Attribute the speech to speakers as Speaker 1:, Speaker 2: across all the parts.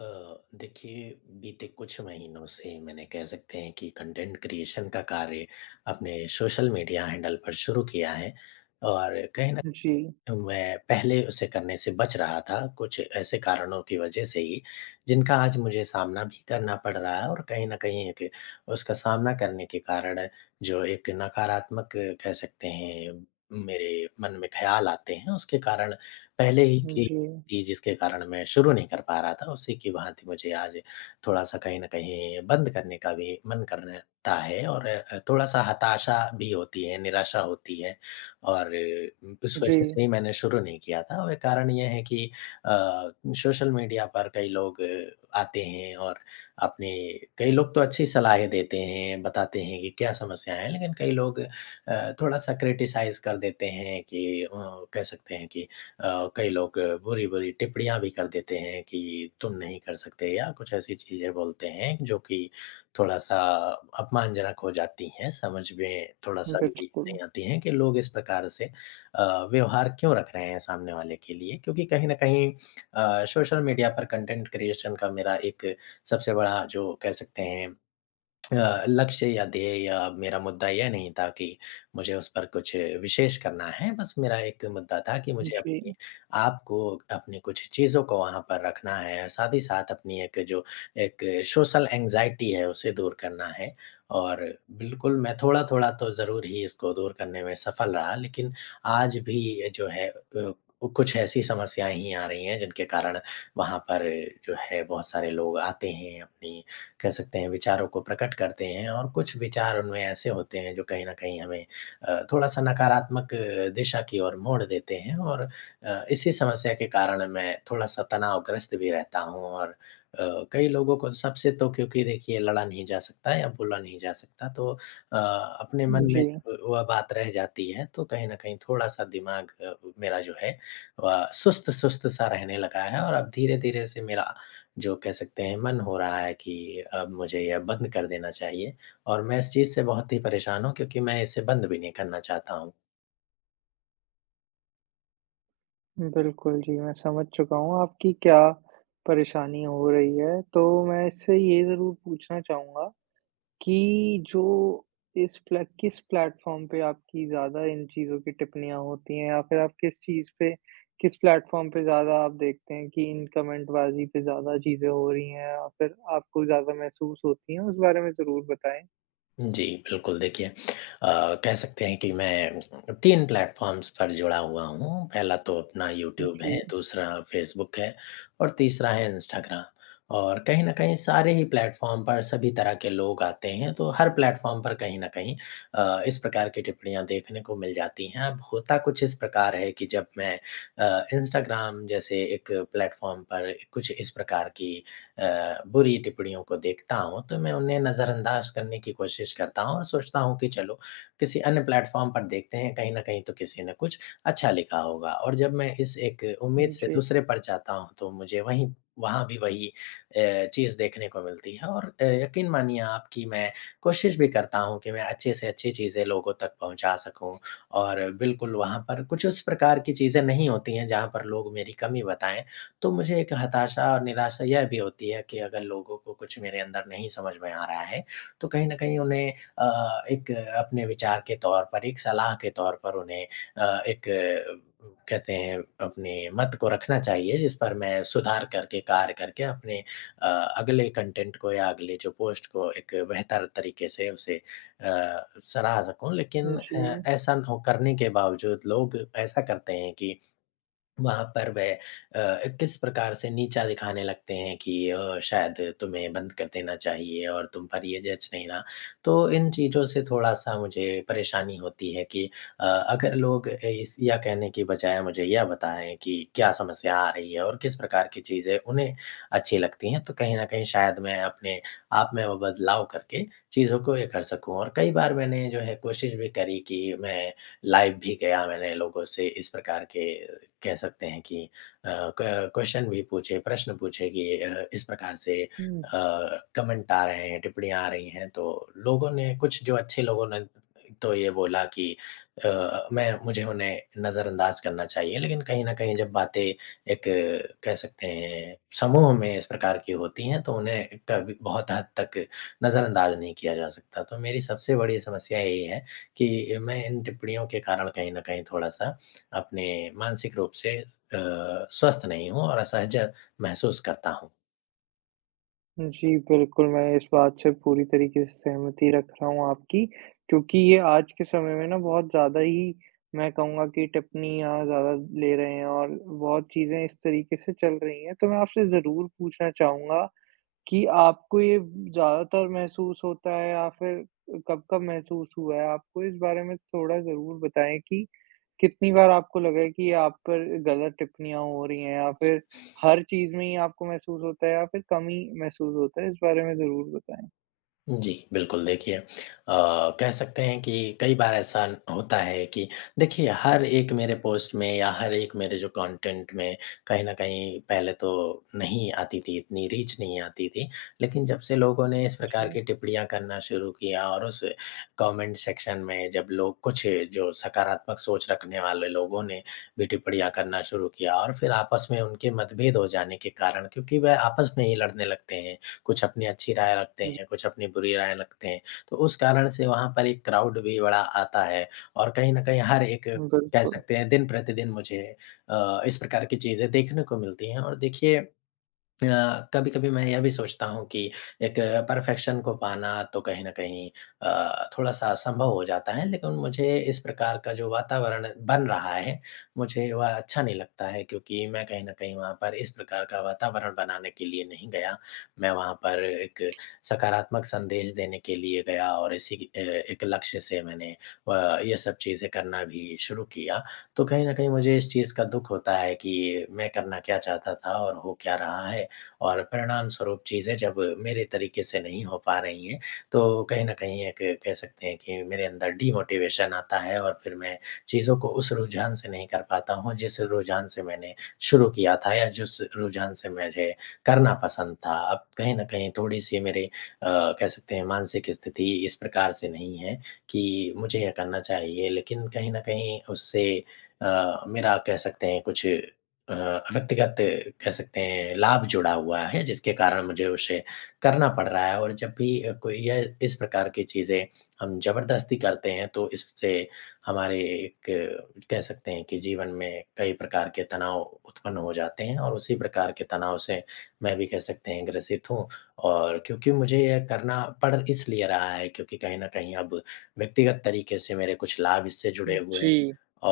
Speaker 1: अ, देखिए, बीते कुछ महीनों से मैंने कह सकते हैं कि कंटेंट क्रिएशन का कार्य अपने सोशल मीडिया हैंडल पर शुरू किया है। और कहीं न
Speaker 2: जी,
Speaker 1: मैं पहले उसे करने से बच रहा था, कुछ ऐसे कारणों की वजह से ही, जिनका आज मुझे सामना भी करना पड़ रहा है और कहीं न कहीं एक उसका सामना करने के कारण जो एक नकारात्मक कह सकते हैं मेरे मन में ख़्याल आते हैं, उसके कारण पहले ही की
Speaker 2: जी,
Speaker 1: थी जिसके कारण मैं शुरू नहीं कर पा रहा था, उसी की भाँति मुझे आज थोड़ा-सा कहीं न कहीं बंद करने का भी मन करता है और थोड़ा-सा हताशा भी होती है, निराशा होती है। और उस वजह
Speaker 2: जी,
Speaker 1: से ही मैंने शुरू नहीं किया था और कारण ये है कि अ, सोशल मीडिया पर कई लोग आते हैं और अपने कई लोग तो अच्छी सलाहें देते हैं, बताते हैं कि क्या समस्या है, लेकिन कई लोग थोड़ा-सा क्रिटिसाइज़ कर देते हैं कि कह सकते हैं कि कई लोग बुरी-बुरी टिप्पणियाँ भी कर देते हैं कि तुम नहीं कर सकते या कुछ ऐसी चीज़ें बोलते हैं जो कि थोड़ा-सा अपमानजनक हो जाती हैं, समझ में थोड़ा-सा भी
Speaker 2: बिल्कुल।
Speaker 1: नहीं आती हैं कि लोग इस प्रकार से व्यवहार क्यों रख रहे हैं सामने वाले के लिए। क्योंकि कहीं न कहीं सोशल मीडिया पर कंटेंट क्रिएशन का मेरा एक सबसे बड़ा जो कह सकते हैं लक्ष्य या ध्येय या मेरा मुद्दा यह नहीं था कि मुझे उस पर कुछ विशेष करना है। बस मेरा एक मुद्दा था कि मुझे
Speaker 2: जी,
Speaker 1: अपने आप को, अपनी कुछ चीज़ों को वहाँ पर रखना है, और साथ ही साथ अपनी एक जो एक सोशल एंग्ज़ायटी है, उसे दूर करना है। और बिल्कुल मैं थोड़ा-थोड़ा तो ज़रूर ही इसको दूर करने में सफल रहा, लेकिन आज भी ये जो है कुछ ऐसी समस्याएँ ही आ रही हैं, जिनके कारण वहाँ पर जो है बहुत सारे लोग आते हैं अपनी कह सकते हैं विचारों को प्रकट करते हैं और कुछ विचार उनमें ऐसे होते हैं जो कहीं न कहीं हमें थोड़ा-सा नकारात्मक दिशा की ओर मोड़ देते हैं। और इसी समस्या के कारण मैं थोड़ा-सा तनावग्रस्त भी रहता हूँ और कई लोगों को सबसे तो क्योंकि देखिए लड़ा नहीं जा सकता या बोला नहीं जा सकता, तो अपने मन में
Speaker 2: जी,
Speaker 1: जब वह बात रह जाती है तो कहीं न कहीं थोड़ा-सा दिमाग मेरा जो है वह सुस्त-सुस्त सा रहने लगा है। और अब धीरे-धीरे से मेरा जो कह सकते हैं मन हो रहा है कि अब मुझे यह बंद कर देना चाहिए और मैं इस चीज़ से बहुत ही परेशान हूँ क्योंकि मैं इसे बंद भी नहीं करना चाहता हूँ।
Speaker 2: बिल्कुल जी, मैं समझ चुका हूँ आपकी क्या परेशानी हो रही है। तो मैं इससे ये ज़रूर पूछना चाहूँगा कि जो इस प्ले किस प्लेटफ़ॉर्म पे आपकी ज़्यादा इन चीज़ों की टिप्पणियाँ होती हैं या फिर आप किस चीज़ पे किस प्लेटफ़ॉर्म पे ज़्यादा आप देखते हैं कि इन कमेंटबाज़ी पे ज़्यादा चीज़ें हो रही हैं या फिर आपको ज़्यादा महसूस होती हैं? उस बारे में ज़रूर बताएँ।
Speaker 1: जी, बिल्कुल, देखिए, कह सकते हैं कि मैं 3 प्लेटफ़ॉर्म्स पर जुड़ा हुआ हूँ। पहला तो अपना यूट्यूब है,
Speaker 2: जी,
Speaker 1: दूसरा फ़ेसबुक है और तीसरा है इंस्टाग्राम। और कहीं न कहीं सारे ही प्लेटफ़ॉर्म पर सभी तरह के लोग आते हैं, तो हर प्लेटफ़ॉर्म पर कहीं न कहीं इस प्रकार की टिप्पणियाँ देखने को मिल जाती हैं। अब होता कुछ इस प्रकार है कि जब मैं इंस्टाग्राम जैसे एक प्लेटफ़ॉर्म पर कुछ इस प्रकार की बुरी टिप्पणियों को देखता हूँ, तो मैं उन्हें नज़रअंदाज करने की कोशिश करता हूँ और सोचता हूँ कि चलो, किसी अन्य प्लेटफ़ॉर्म पर देखते हैं, कहीं न कहीं तो किसी ने कुछ अच्छा लिखा होगा। और जब मैं इस एक उम्मीद से
Speaker 2: जी,
Speaker 1: दूसरे पर जाता हूँ, तो मुझे वहीं वहाँ भी वही चीज़ देखने को मिलती है। और यकीन मानिए आप कि मैं कोशिश भी करता हूँ कि मैं अच्छे से अच्छी चीज़ें लोगों तक पहुँचा सकूँ और बिल्कुल वहाँ पर कुछ उस प्रकार की चीज़ें नहीं होती हैं, जहाँ पर लोग मेरी कमी बताएँ। तो मुझे एक हताशा और निराशा यह भी होती है कि अगर लोगों को कुछ मेरे अंदर नहीं समझ में आ रहा है, तो कहीं न कहीं उन्हें एक अपने विचार के तौर पर, एक सलाह के तौर पर उन्हें एक कहते हैं अपने मत को रखना चाहिए, जिस पर मैं सुधार करके, कार्य करके अपने अ, अगले कंटेंट को या अगले जो पोस्ट को एक बेहतर तरीके से उसे सराह सकूँ। लेकिन
Speaker 2: जी।
Speaker 1: ऐसा न हो करने के बावजूद लोग ऐसा करते हैं कि वहाँ पर वह किस प्रकार से नीचा दिखाने लगते हैं कि शायद तुम्हें बंद कर देना चाहिए और तुम पर ये जच नहीं रहा। तो इन चीज़ों से थोड़ा-सा मुझे परेशानी होती है कि अगर लोग इस या कहने की बजाय मुझे यह बताएँ कि क्या समस्या आ रही है और किस प्रकार की चीज़ें उन्हें अच्छी लगती हैं, तो कहीं न कहीं शायद मैं अपने आप में वो बदलाव करके चीज़ों को ये कर सकूँ। और कई बार मैंने जो है कोशिश भी करी कि मैं लाइव भी गया, मैंने लोगों से इस प्रकार के कह सकते हैं कि अ, क क्वेश्चन भी पूछे, प्रश्न पूछे कि इस प्रकार से
Speaker 2: हुँ।
Speaker 1: कमेंट आ रहे हैं, टिप्पणियाँ आ रही हैं, तो लोगों ने कुछ जो अच्छे लोगों ने तो ये बोला कि मैं मुझे उन्हें नज़रअंदाज करना चाहिए। लेकिन कहीं न कहीं जब बातें एक कह सकते हैं समूह में इस प्रकार की होती हैं, तो उन्हें कभी बहुत हद तक नज़रअंदाज नहीं किया जा सकता। तो मेरी सबसे बड़ी समस्या यही है कि मैं इन टिप्पणियों के कारण कहीं न कहीं थोड़ा-सा अपने मानसिक रूप से स्वस्थ नहीं हूँ और असहज महसूस करता हूँ।
Speaker 2: जी, बिल्कुल, मैं इस बात से पूरी तरीके से सहमति रख रहा हूँ आपकी, क्योंकि ये आज के समय में ना बहुत ज़्यादा ही मैं कहूँगा कि टिप्पणियाँ ज़्यादा ले रहे हैं और बहुत चीज़ें इस तरीके से चल रही हैं। तो मैं आपसे ज़रूर पूछना चाहूँगा कि आपको ये ज़्यादातर महसूस होता है या फिर कब-कब महसूस हुआ है आपको? इस बारे में थोड़ा ज़रूर बताएँ कि कितनी बार आपको लगा है कि ये आप पर गलत टिप्पणियाँ हो रही हैं, या फिर हर चीज़ में ही आपको महसूस होता है, या फिर कम ही महसूस होता है? इस बारे में ज़रूर बताएँ।
Speaker 1: जी, बिल्कुल, देखिए, अ, कह सकते हैं कि कई बार ऐसा होता है कि देखिए हर एक मेरे पोस्ट में या हर एक मेरे जो कंटेंट में कहीं न कहीं पहले तो नहीं आती थी, इतनी रीच नहीं आती थी। लेकिन जब से लोगों ने इस प्रकार
Speaker 2: जी।
Speaker 1: की टिप्पणियाँ करना शुरू किया और उस कमेंट सेक्शन में जब लोग कुछ जो सकारात्मक सोच रखने वाले लोगों ने भी टिप्पणियाँ करना शुरू किया और फिर आपस में उनके मतभेद हो जाने के कारण, क्योंकि वह आपस में ही लड़ने लगते हैं। कुछ अपनी अच्छी राय रखते
Speaker 2: जी।
Speaker 1: हैं, कुछ अपनी बुरी राय रखते हैं। तो उस कारण से वहाँ पर एक क्राउड भी बड़ा आता है और कहीं न कहीं हर एक कह
Speaker 2: बिल्कुल।
Speaker 1: सकते हैं दिन प्रतिदिन मुझे इस प्रकार की चीज़ें देखने को मिलती हैं। और देखिए, कभी-कभी मैं यह भी सोचता हूँ कि एक परफेक्शन को पाना तो कहीं न कहीं थोड़ा-सा असंभव हो जाता है, लेकिन मुझे इस प्रकार का जो वातावरण बन रहा है, मुझे वह अच्छा नहीं लगता है क्योंकि मैं कहीं न कहीं वहाँ पर इस प्रकार का वातावरण बनाने के लिए नहीं गया। मैं वहाँ पर एक सकारात्मक संदेश देने के लिए गया और इसी एक लक्ष्य से मैंने ये सब चीज़ें करना भी शुरू किया। तो कहीं न कहीं मुझे इस चीज़ का दुःख होता है कि मैं करना क्या चाहता था और हो क्या रहा है। और परिणाम स्वरूप चीज़ें जब मेरे तरीके से नहीं हो पा रही हैं, तो कहीं न कहीं एक कह सकते हैं कि मेरे अंदर डीमोटिवेशन आता है और फिर मैं चीज़ों को उस रुझान से नहीं कर पाता हूँ, जिस रुझान से मैंने शुरू किया था या जिस रुझान से मुझे करना पसंद था। अब कहीं न कहीं थोड़ी-सी मेरे कह सकते हैं मानसिक स्थिति इस प्रकार से नहीं है कि मुझे यह करना चाहिए, लेकिन कहीं न कहीं उससे मेरा कह सकते हैं कुछ अ, व्यक्तिगत कह सकते हैं लाभ जुड़ा हुआ है, जिसके कारण मुझे उसे करना पड़ रहा है। और जब भी कोई यह इस प्रकार की चीज़ें हम ज़बरदस्ती करते हैं तो इससे हमारे एक कह सकते हैं कि जीवन में कई प्रकार के तनाव उत्पन्न हो जाते हैं और उसी प्रकार के तनाव से मैं भी कह सकते हैं ग्रसित हूँ। और क्योंकि मुझे यह करना पड़ इसलिए रहा है क्योंकि कहीं न कहीं अब व्यक्तिगत तरीके से मेरे कुछ लाभ इससे जुड़े हुए
Speaker 2: जी।
Speaker 1: हैं।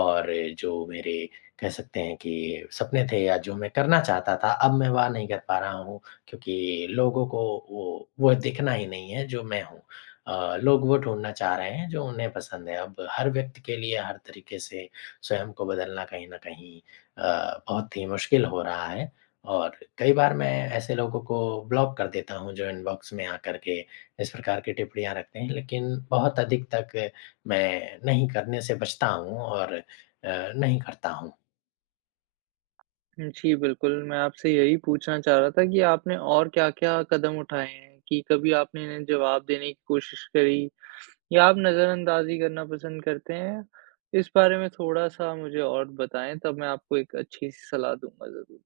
Speaker 1: और जो मेरे कह सकते हैं कि सपने थे या जो मैं करना चाहता था, अब मैं वह नहीं कर पा रहा हूँ क्योंकि लोगों को वो वो दिखना ही नहीं है जो मैं हूँ। लोग वो ढूँढना चाह रहे हैं जो उन्हें पसंद है। अब हर व्यक्ति के लिए हर तरीके से स्वयं को बदलना कहीं न कहीं बहुत ही मुश्किल हो रहा है और कई बार मैं ऐसे लोगों को ब्लॉक कर देता हूँ जो इनबॉक्स में आकर के इस प्रकार की टिप्पणियाँ रखते हैं, लेकिन बहुत अधिक तक मैं नहीं करने से बचता हूँ और नहीं करता हूँ।
Speaker 2: जी, बिल्कुल, मैं आपसे यही पूछना चाह रहा था कि आपने और क्या-क्या कदम उठाए हैं, कि कभी आपने इन्हें जवाब देने की कोशिश करी या आप नज़रअंदाज़ी करना पसंद करते हैं? इस बारे में थोड़ा-सा मुझे और बताएँ, तब मैं आपको एक अच्छी-सी सलाह दूँगा ज़रूर।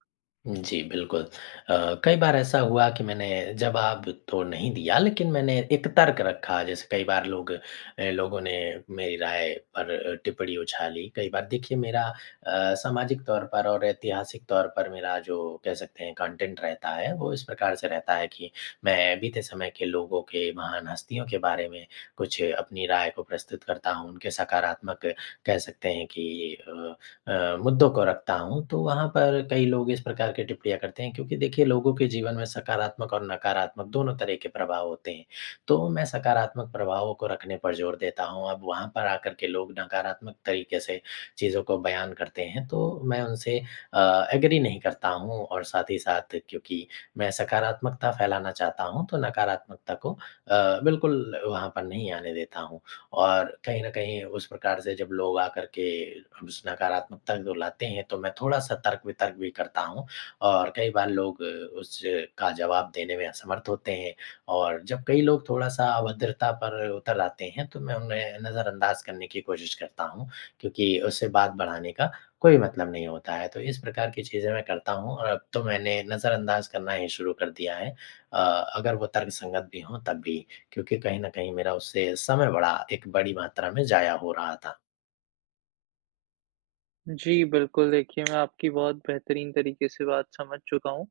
Speaker 1: जी, बिल्कुल। कई बार ऐसा हुआ कि मैंने जवाब तो नहीं दिया, लेकिन मैंने एक तर्क रखा। जैसे कई बार लोगों ने मेरी राय पर टिप्पणी उछाली। कई बार देखिए मेरा सामाजिक तौर पर और ऐतिहासिक तौर पर मेरा जो कह सकते हैं कंटेंट रहता है वो इस प्रकार से रहता है कि मैं बीते समय के लोगों के महान हस्तियों के बारे में कुछ अपनी राय को प्रस्तुत करता हूँ। उनके सकारात्मक कह सकते हैं कि मुद्दों को रखता हूँ, तो वहाँ पर कई लोग इस प्रकार की टिप्पणियाँ करते हैं क्योंकि देखिए लोगों के जीवन में सकारात्मक और नकारात्मक दोनों तरह के प्रभाव होते हैं। तो मैं सकारात्मक प्रभावों को रखने पर ज़ोर देता हूँ, अब वहाँ पर आकर के लोग नकारात्मक तरीके से चीज़ों को बयान करते हैं, तो मैं उनसे एग्री नहीं करता हूँ और साथ ही साथ क्योंकि मैं सकारात्मकता फैलाना चाहता हूँ, तो नकारात्मकता को बिल्कुल वहाँ पर नहीं आने देता हूँ। और कहीं न कहीं उस प्रकार से जब लोग आकर के उस नकारात्मकता को लाते हैं, तो मैं थोड़ा-सा तर्क-वितर्क भी करता हूँ और कई बार लोग उसका जवाब देने में असमर्थ होते हैं। और जब कई लोग थोड़ा-सा अभद्रता पर उतर आते हैं, तो मैं उन्हें नज़रअंदाज करने की कोशिश करता हूँ, क्योंकि उससे बात बढ़ाने का कोई मतलब नहीं होता है। तो इस प्रकार की चीज़ें मैं करता हूँ और अब तो मैंने नज़रअंदाज करना ही शुरू कर दिया है। अ, अगर वो तर्कसंगत भी हों तब भी। क्योंकि कहीं न कहीं मेरा उससे समय बड़ा एक बड़ी मात्रा में ज़ाया हो रहा था।
Speaker 2: जी, बिल्कुल, देखिए मैं आपकी बहुत बेहतरीन तरीके से बात समझ चुका हूँ,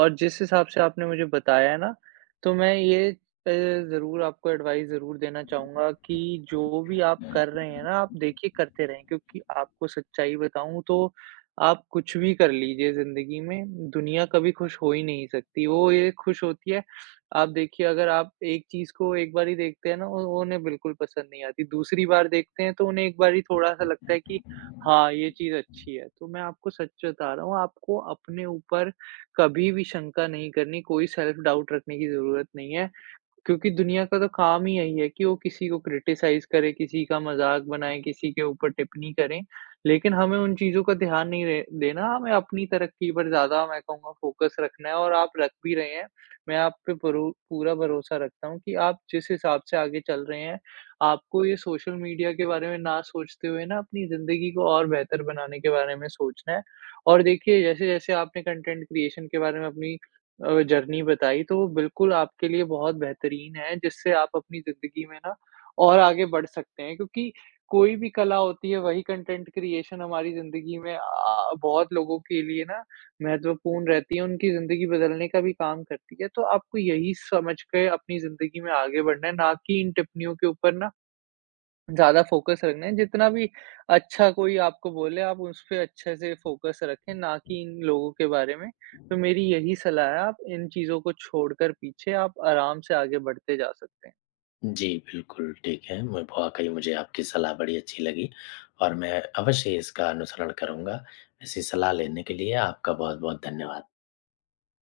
Speaker 2: और जिस हिसाब से आपने मुझे बताया है ना, तो मैं ये अ, ज़रूर आपको एडवाइस ज़रूर देना चाहूँगा, कि जो भी आप कर रहे हैं ना, आप देखिए करते रहें, क्योंकि आपको सच्चाई बताऊँ तो आप कुछ भी कर लीजिए ज़िंदगी में, दुनिया कभी खुश हो ही नहीं सकती। वो ये खुश होती है, आप देखिए, अगर आप एक चीज़ को एक बारी देखते हैं ना, उ उन्हें बिल्कुल पसंद नहीं आती, दूसरी बार देखते हैं तो उन्हें एक बारी थोड़ा-सा लगता है कि हाँ, ये चीज़ अच्छी है। तो मैं आपको सच बता रहा हूँ, आपको अपने ऊपर कभी भी शंका नहीं करनी, कोई सेल्फ डाउट रखने की ज़रूरत नहीं है। क्योंकि दुनिया का तो काम ही यही है कि वो किसी को क्रिटिसाइज़ करे, किसी का मज़ाक बनाएँ, किसी के ऊपर टिप्पणी करें, लेकिन हमें उन चीज़ों का ध्यान नहीं रे देना, हमें अपनी तरक्की पर ज़्यादा मैं कहूँगा फ़ोकस रखना है, और आप रख भी रहे हैं। मैं आप पे परू पूरा भरोसा रखता हूँ कि आप जिस हिसाब से आगे चल रहे हैं, आपको ये सोशल मीडिया के बारे में ना सोचते हुए ना अपनी ज़िंदगी को और बेहतर बनाने के बारे में सोचना है। और देखिए जैसे-जैसे आपने कंटेंट क्रिएशन के बारे में अपनी जर्नी बताई, तो वो बिल्कुल आपके लिए बहुत बेहतरीन है, जिससे आप अपनी ज़िंदगी में ना और आगे बढ़ सकते हैं, क्योंकि कोई भी कला होती है, वही कंटेंट क्रिएशन हमारी ज़िंदगी में बहुत लोगों के लिए ना महत्वपूर्ण रहती है, उनकी ज़िंदगी बदलने का भी काम करती है। तो आपको यही समझ के अपनी ज़िंदगी में आगे बढ़ना है ना, कि इन टिप्पणियों के ऊपर ना ज़्यादा फ़ोकस रखना है, जितना भी अच्छा कोई आपको बोले आप उस पे अच्छे से फ़ोकस रखें, ना कि इन लोगों के बारे में। तो मेरी यही सलाह है, आप इन चीज़ों को छोड़कर पीछे आप आराम से आगे बढ़ते जा सकते हैं।
Speaker 1: जी, बिल्कुल, ठीक है। मैं वाक़ई मुझे आपकी सलाह बड़ी अच्छी लगी और मैं अवश्य इसका अनुसरण करूँगा। ऐसी सलाह लेने के लिए आपका बहुत-बहुत धन्यवाद।